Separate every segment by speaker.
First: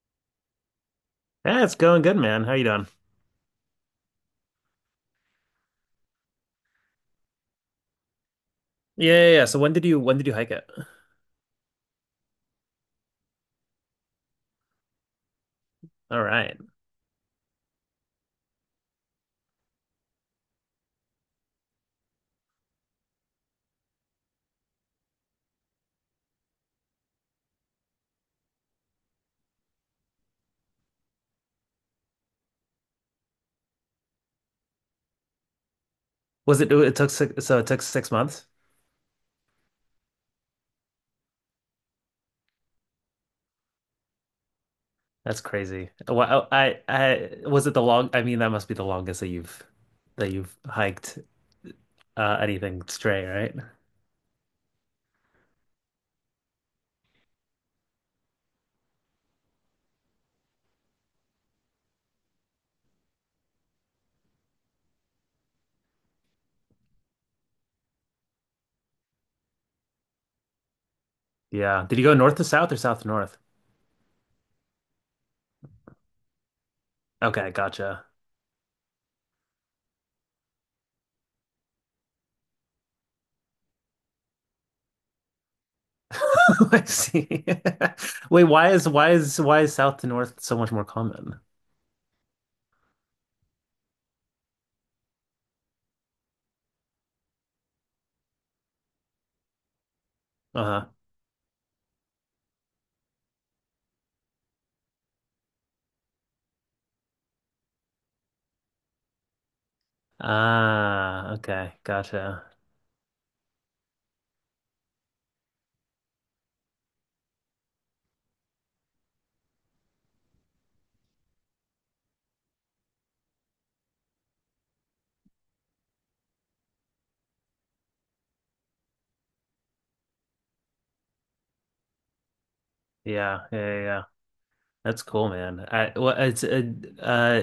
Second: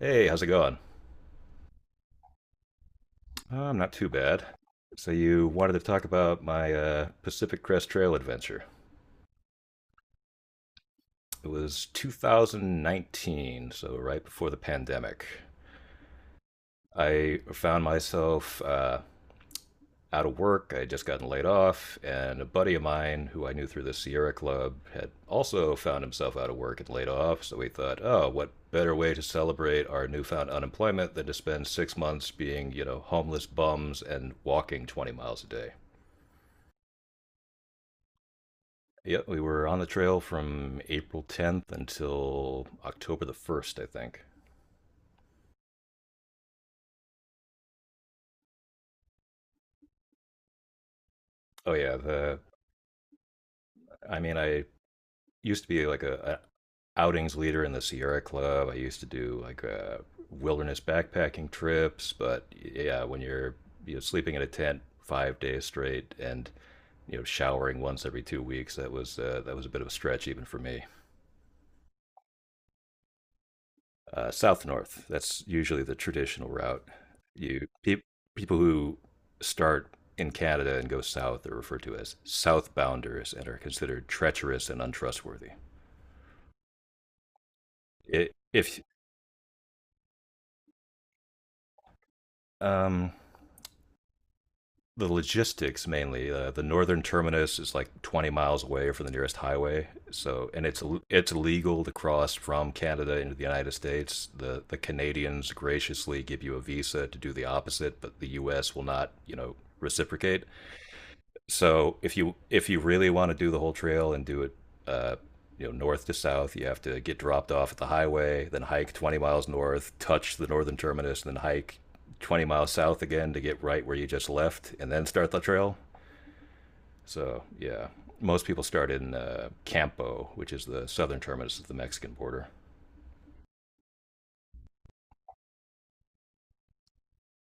Speaker 1: Hey, how's it going?
Speaker 2: Yeah, it's going good, man. How you doing?
Speaker 1: I'm not too bad. So you wanted to talk about my Pacific Crest Trail adventure.
Speaker 2: Yeah, yeah, yeah. So when did you hike it?
Speaker 1: It was 2019, so right before the pandemic.
Speaker 2: All right.
Speaker 1: I found myself out of work. I had just gotten laid off, and a buddy of mine who I knew through the Sierra Club had also found himself out of work and laid off. So we thought, oh, what better way to celebrate our newfound unemployment than to spend 6 months being homeless bums and walking 20 miles a day?
Speaker 2: Was it it took six, so it took 6 months?
Speaker 1: Yeah, we were on the trail from April 10th until October the 1st, I think.
Speaker 2: That's crazy. Well, I was it the long I mean that must be the longest that you've hiked
Speaker 1: Oh yeah, the
Speaker 2: anything straight, right?
Speaker 1: I mean I used to be like a outings leader in the Sierra Club. I used to do like wilderness backpacking trips, but yeah, when you're sleeping in a tent 5 days straight and showering once every 2 weeks, that was a bit of a stretch even for me.
Speaker 2: Yeah. Did you go north to south or south to north?
Speaker 1: South north. That's usually the traditional route.
Speaker 2: Okay,
Speaker 1: You pe-
Speaker 2: gotcha.
Speaker 1: people who start in Canada and go south are referred to as southbounders and are considered treacherous and untrustworthy.
Speaker 2: I see.
Speaker 1: It,
Speaker 2: Wait, why
Speaker 1: if
Speaker 2: is why is why is south to north so much more common?
Speaker 1: um, the logistics mainly, the northern terminus is like 20 miles away from the nearest highway. So, and it's
Speaker 2: Uh-huh.
Speaker 1: it's illegal to cross from Canada into the United States. The Canadians graciously give you a visa to do the opposite, but the U.S. will not reciprocate.
Speaker 2: Ah, okay,
Speaker 1: So if
Speaker 2: gotcha.
Speaker 1: you if you really want to do the whole trail and do it, uh, north to south, you have to get dropped off at the highway, then hike 20 miles north, touch the northern terminus, and then hike 20 miles south again to get right where you just left, and then start the trail. So yeah, most people start in Campo, which is the southern terminus of the Mexican border.
Speaker 2: Yeah, yeah, yeah, yeah. That's cool, man. I, well, it's uh,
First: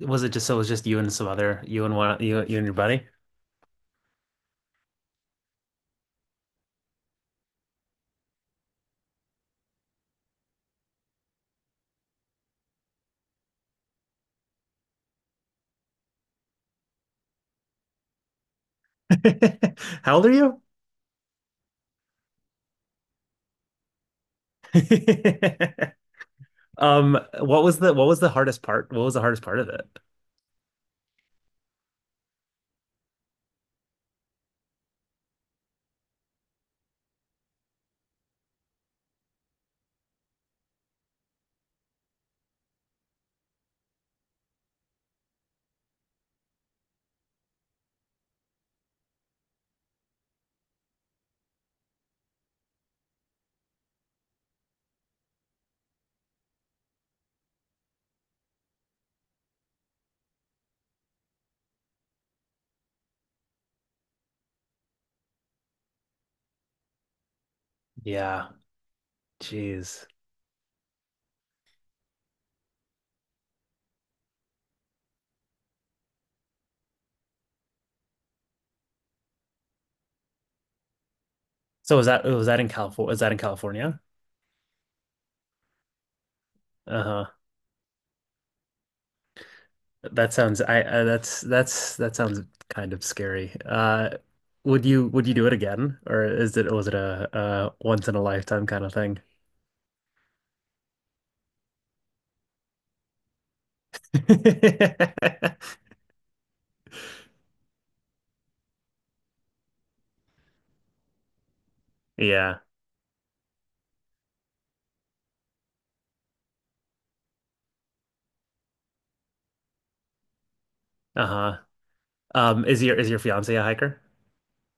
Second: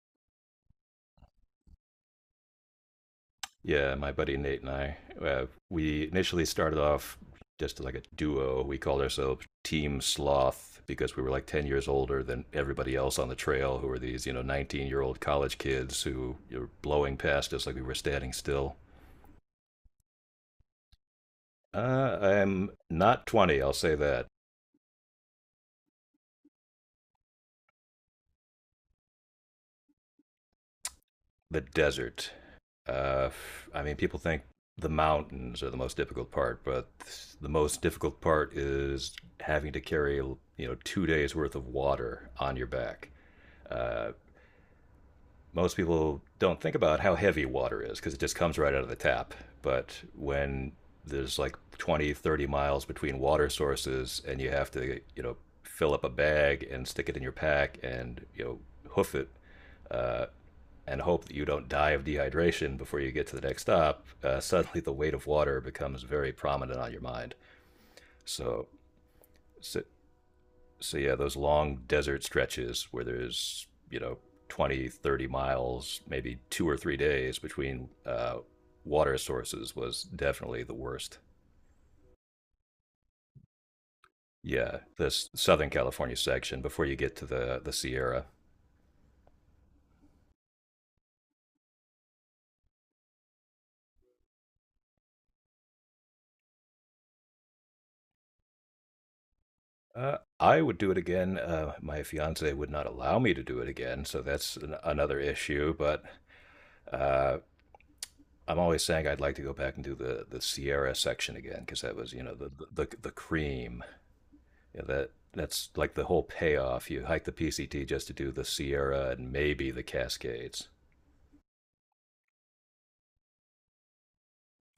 Speaker 2: was it just so it was just you and some other you and one you you and your buddy?
Speaker 1: Yeah, my buddy Nate and I, we initially started off just like a duo. We called ourselves Team Sloth because we were like 10 years older than everybody else on the trail, who were these, 19-year-old college kids who were blowing past us like we were standing still.
Speaker 2: How old are you?
Speaker 1: I'm not 20, I'll say that.
Speaker 2: Um, what was the hardest part? What was the hardest part of it?
Speaker 1: The desert. Uh, I mean, people think the mountains are the most difficult part, but the most difficult part is having to carry, 2 days worth of water on your back. Most people don't think about how heavy water is because it just comes right out of the tap. But when there's like 20, 30 miles between water sources and you have to fill up a bag and stick it in your pack and hoof it uh, and hope that you don't die of dehydration before you get to the next stop, suddenly the weight of water becomes very prominent on your mind.
Speaker 2: Yeah,
Speaker 1: So, so
Speaker 2: jeez.
Speaker 1: so yeah, those long desert stretches where there's, 20, 30 miles, maybe 2 or 3 days between water sources was definitely the worst.
Speaker 2: So was that in California? Was that in California?
Speaker 1: Yeah, this Southern California section before you get to
Speaker 2: Uh-huh.
Speaker 1: the Sierra.
Speaker 2: That sounds I that's that sounds kind of scary. Would you do it again, or is it was it a once in a lifetime kind of thing?
Speaker 1: I would do it again. My fiance would not allow me to do it again, so that's another issue. But uh, I'm always saying I'd like to go back and do the Sierra section again because that was, you know, the,
Speaker 2: Yeah.
Speaker 1: the the cream. Yeah, that's like the whole payoff. You hike the PCT just to do the Sierra and maybe the Cascades.
Speaker 2: Uh-huh. Is your fiance a hiker?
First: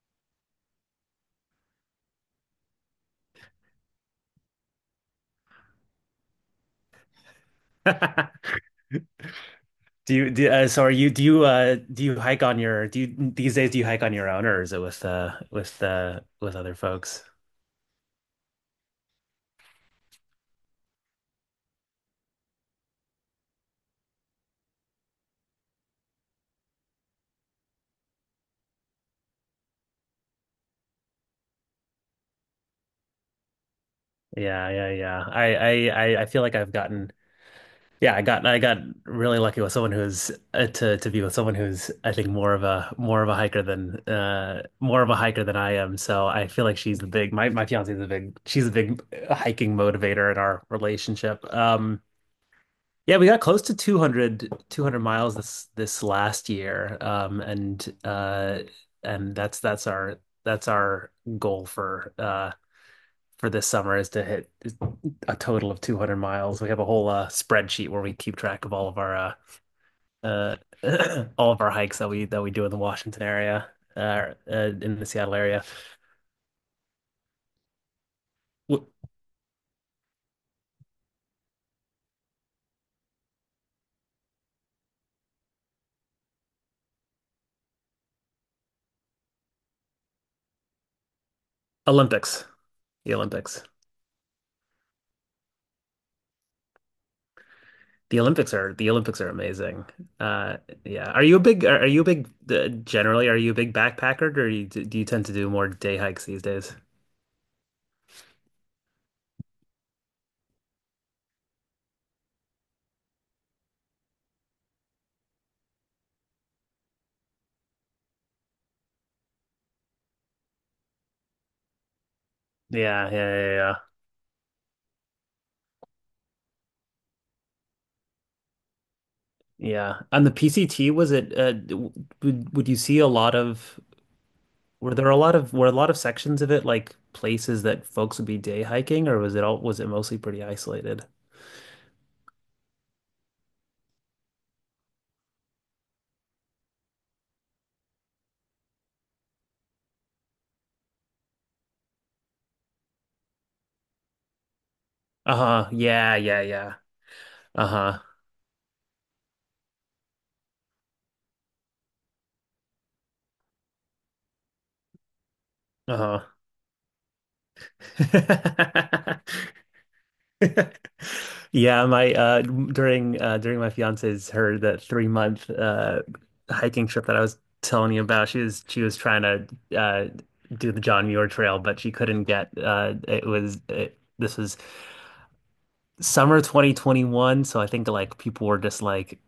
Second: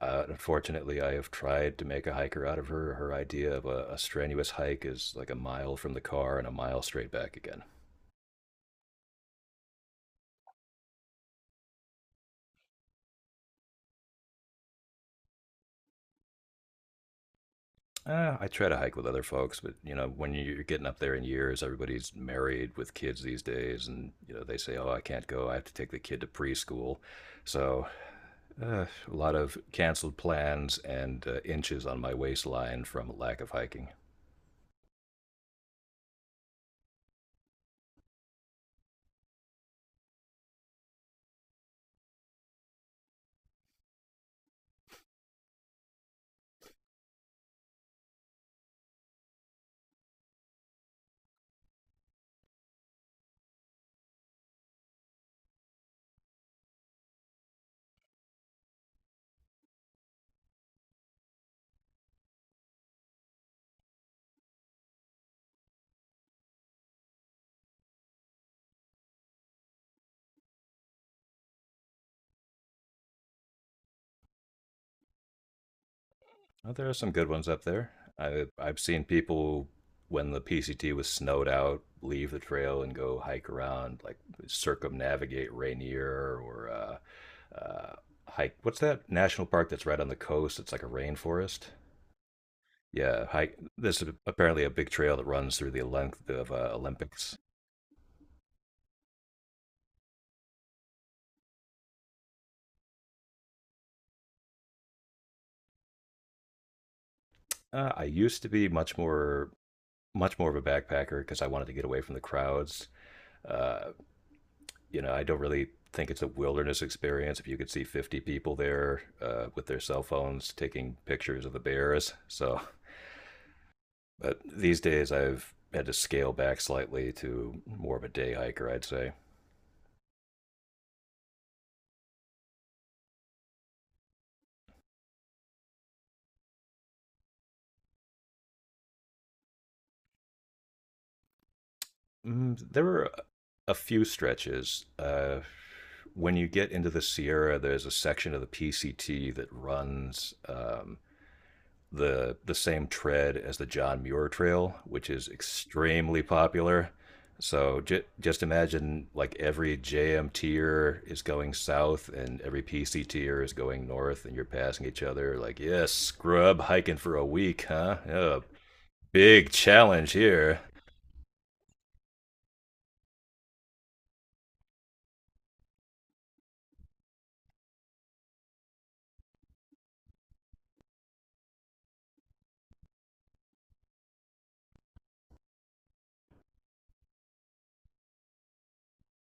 Speaker 1: Unfortunately, I have tried to make a hiker out of her. Her idea of a strenuous hike is like a mile from the car and a mile straight back again.
Speaker 2: Do you do so are you do you do you hike on your do you these days, do you hike on your own, or is it with other folks?
Speaker 1: I try to hike with other folks, but when you're getting up there in years, everybody's married with kids these days, and they say, "Oh, I can't go. I have to take the kid to preschool." So, uh, a lot of canceled plans and inches on my waistline from lack of hiking.
Speaker 2: Yeah, yeah, yeah. I feel like I've gotten Yeah, I got really lucky with someone who's to be with someone who's, I think, more of a hiker than more of a hiker than I am. So I feel like she's the big my my fiance is a big, hiking motivator in our relationship. Yeah, we got close to two hundred miles this this last year. And that's our goal for this summer is to hit a total of 200 miles. We have a whole spreadsheet where we keep track of all of our uh, all of our hikes that we do in the Washington area, in the Seattle area.
Speaker 1: Well, there are some good ones up there. I've seen people when the PCT was snowed out leave the trail and go hike around, like circumnavigate Rainier or hike. What's that national park that's right on the coast? It's like a rainforest.
Speaker 2: Olympics, the
Speaker 1: Yeah, hike.
Speaker 2: Olympics.
Speaker 1: This is apparently a big trail that runs through the length of Olympics.
Speaker 2: The Olympics are amazing. Uh, yeah. Are you a big, generally are you a big backpacker, or do you tend to do more day hikes these days?
Speaker 1: I used to be much more of a backpacker because I wanted to get away from the crowds. Uh, I don't really think it's a wilderness experience if you could see 50 people there with their cell phones taking pictures of the bears. So,
Speaker 2: Yeah, yeah, yeah, yeah.
Speaker 1: but these days I've had to scale back slightly to more of a day hiker, I'd say.
Speaker 2: Yeah. On the PCT, was it w- would you see a lot of, were a lot of sections of it like places that folks would be day hiking, or was it mostly pretty isolated?
Speaker 1: Mm, there were a few stretches. When you get into the Sierra, there's a section of the PCT that runs the same tread as the John Muir Trail, which is
Speaker 2: Uh-huh. Yeah,
Speaker 1: extremely
Speaker 2: yeah, yeah.
Speaker 1: popular. So
Speaker 2: Uh-huh.
Speaker 1: just imagine like every JM tier is going south and every PC tier is going north, and you're passing each other. Like, yes, yeah,
Speaker 2: Uh-huh.
Speaker 1: scrub hiking for a week, huh? Yeah, big challenge here.
Speaker 2: Yeah, my during during my fiance's, her the 3 month hiking trip that I was telling you about, she was trying to do the John Muir Trail, but she couldn't get this was summer 2021, so I think like people were just like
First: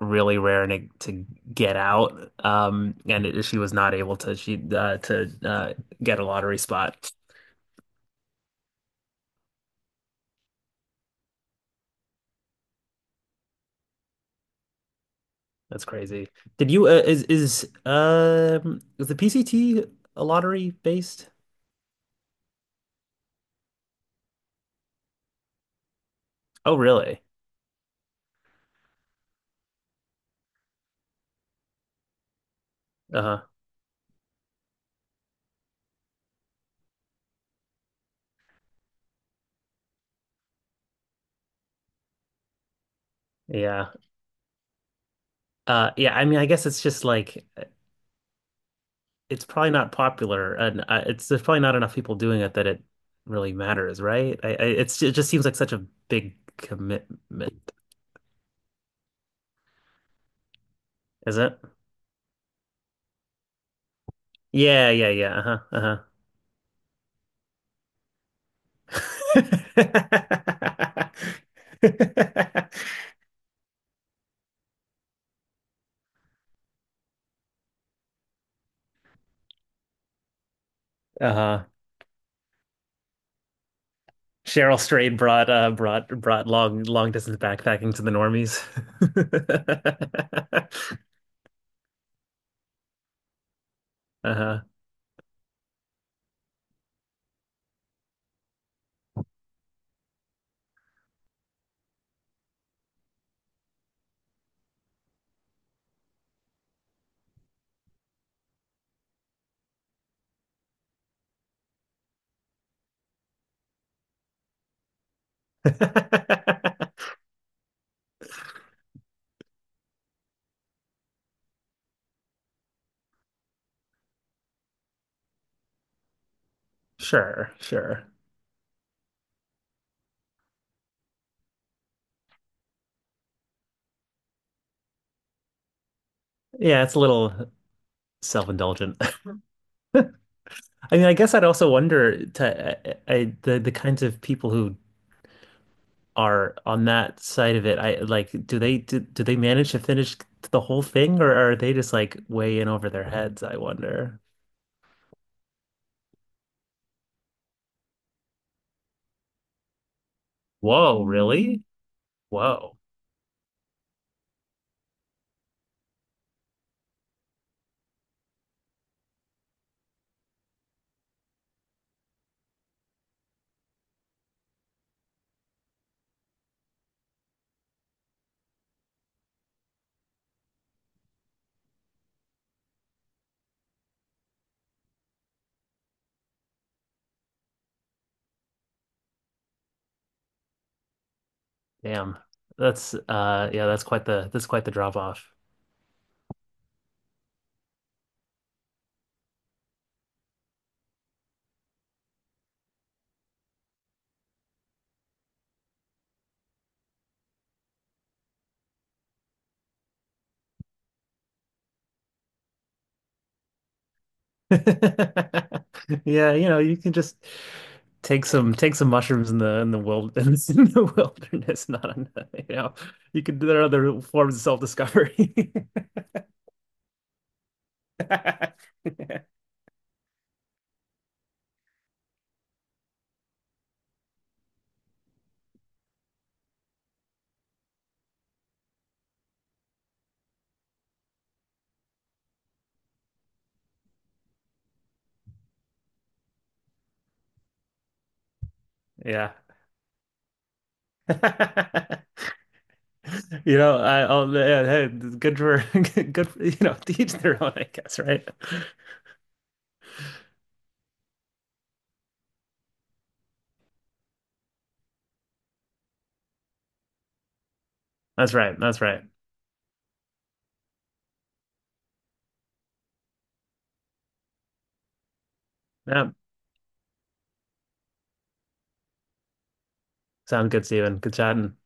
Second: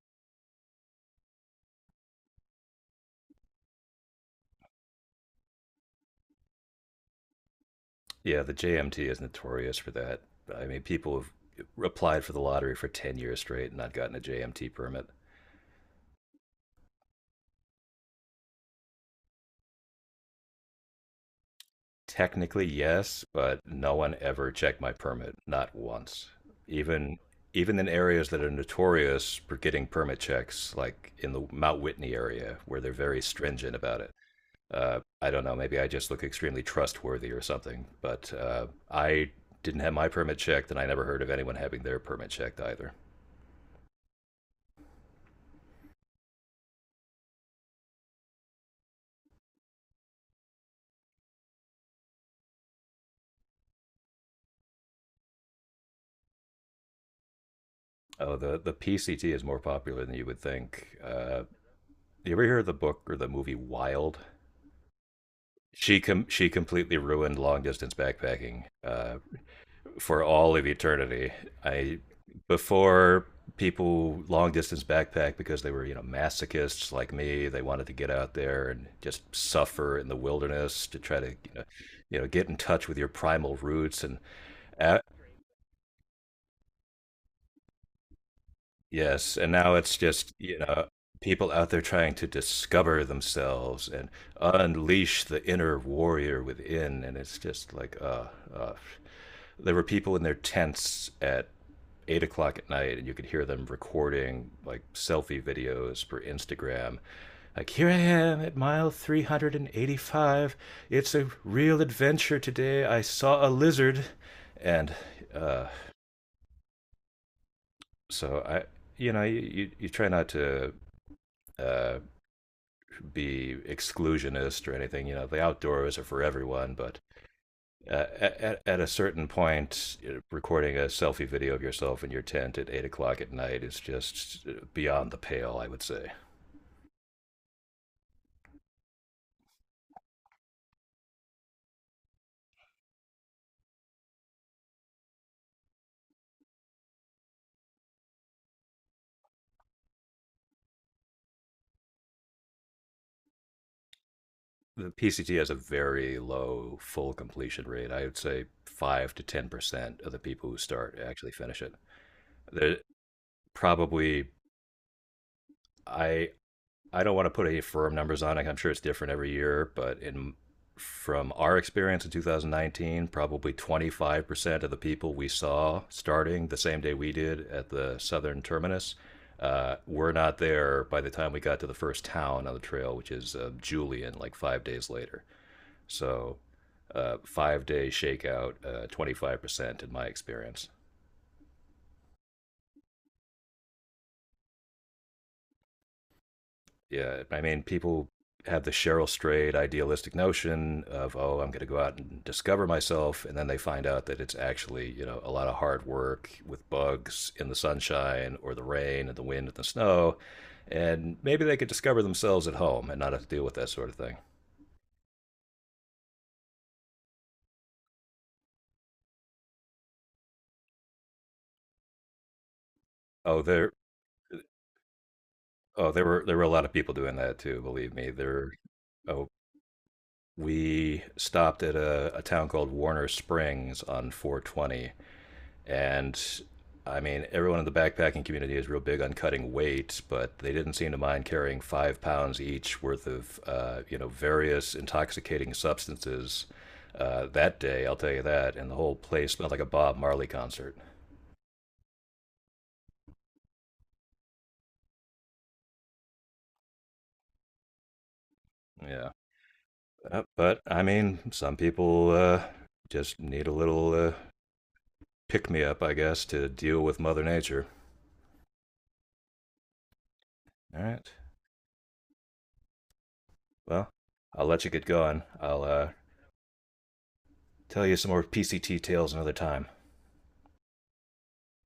Speaker 2: really raring to get out, she was not able to, she to get a lottery spot.
Speaker 1: Yeah, the JMT is notorious for that. I mean, people have applied for the lottery for 10 years straight and not gotten a JMT permit.
Speaker 2: That's crazy. Did you is the PCT a lottery based?
Speaker 1: Technically, yes, but no one ever checked my permit, not once.
Speaker 2: Oh,
Speaker 1: Even
Speaker 2: really?
Speaker 1: even in areas that are notorious for getting permit checks, like in the Mount Whitney area, where they're very
Speaker 2: Uh-huh.
Speaker 1: stringent about it. I don't know, maybe I just look extremely trustworthy or something, but I didn't have my permit checked, and I never heard of anyone having their permit checked either.
Speaker 2: Yeah. Yeah, I mean, I guess it's just like it's probably not popular, and it's there's probably not enough people doing it that it really matters, right? I it's it just seems like such a big commitment,
Speaker 1: Oh, the PCT is more popular than you would think.
Speaker 2: is it?
Speaker 1: You ever hear of the book or the movie Wild?
Speaker 2: Yeah, yeah, yeah.
Speaker 1: She
Speaker 2: Uh-huh.
Speaker 1: com- she completely ruined long distance backpacking for all of
Speaker 2: Uh-huh.
Speaker 1: eternity. I before people long distance backpack because they were masochists like me. They wanted to get out there and just suffer in the wilderness to try to you know
Speaker 2: Uh-huh.
Speaker 1: you know get in touch with your primal roots.
Speaker 2: Cheryl
Speaker 1: A-
Speaker 2: Strayed brought long long distance backpacking to the normies.
Speaker 1: Yes, and now it's just people out there trying to discover themselves and
Speaker 2: Uh-huh.
Speaker 1: unleash the inner warrior within, and it's just like, uh, there were people in their tents at 8 o'clock at night, and you could hear them recording like selfie videos for Instagram. Like, here I am at mile 385. It's a real adventure today. I saw a lizard. And uh, so I, you know, you try not to uh, be exclusionist or anything. The outdoors are for everyone, but
Speaker 2: Sure, sure.
Speaker 1: at a certain point, recording a selfie video of yourself in your tent at 8 o'clock at night is just beyond the pale, I would say.
Speaker 2: Yeah, it's a little self-indulgent. I mean, I guess I'd also wonder to, I the kinds of people who are on that side of it. I like, do they do, do they manage to finish the whole thing, or are they just like way in over their heads, I wonder.
Speaker 1: The PCT has a very low full completion rate. I would say 5 to 10% of the people who start
Speaker 2: Whoa,
Speaker 1: actually finish
Speaker 2: really?
Speaker 1: it. There
Speaker 2: Whoa.
Speaker 1: probably I I don't want to put any firm numbers on it. I'm sure it's different every year, but in from our experience in 2019, probably 25% of the people we saw starting the same day we did at the southern terminus were not there by the time we got to the first town on the trail, which is Julian, like 5 days later. So, 5 day shakeout, 25% in my experience.
Speaker 2: Damn. That's yeah, that's quite the, that's quite the drop off.
Speaker 1: Yeah, I mean, people have the Cheryl Strayed idealistic notion of, oh, I'm going to go out and discover myself, and then they find out that it's actually, a lot of hard work with bugs in the sunshine or the rain and the wind and the snow, and maybe they could discover themselves at home and not have to deal with that sort of thing.
Speaker 2: Yeah, you know, you can just take some mushrooms in the wilderness, in the wilderness, not in the, you know, you could,
Speaker 1: Oh,
Speaker 2: there are
Speaker 1: there,
Speaker 2: other forms of self-discovery.
Speaker 1: oh, there were a lot of people doing that too. Believe me, there. Oh, we stopped at a town called Warner Springs on 420. And I mean, everyone in the backpacking community is real big on cutting weight, but they didn't seem to mind carrying 5 pounds each worth of various intoxicating substances that day. I'll tell you that. And the whole place
Speaker 2: Yeah.
Speaker 1: smelled like a Bob Marley concert.
Speaker 2: You know, I yeah, hey, good for, good for, you know, to each their own, I guess, right?
Speaker 1: Yeah. But I mean, some people just need a little pick me up, I guess, to deal with Mother Nature.
Speaker 2: That's right. That's right.
Speaker 1: All right. Well, I'll let you get going. I'll
Speaker 2: Yeah.
Speaker 1: tell you some more PCT tales another time.
Speaker 2: Sounds good, Steven. Good chatting.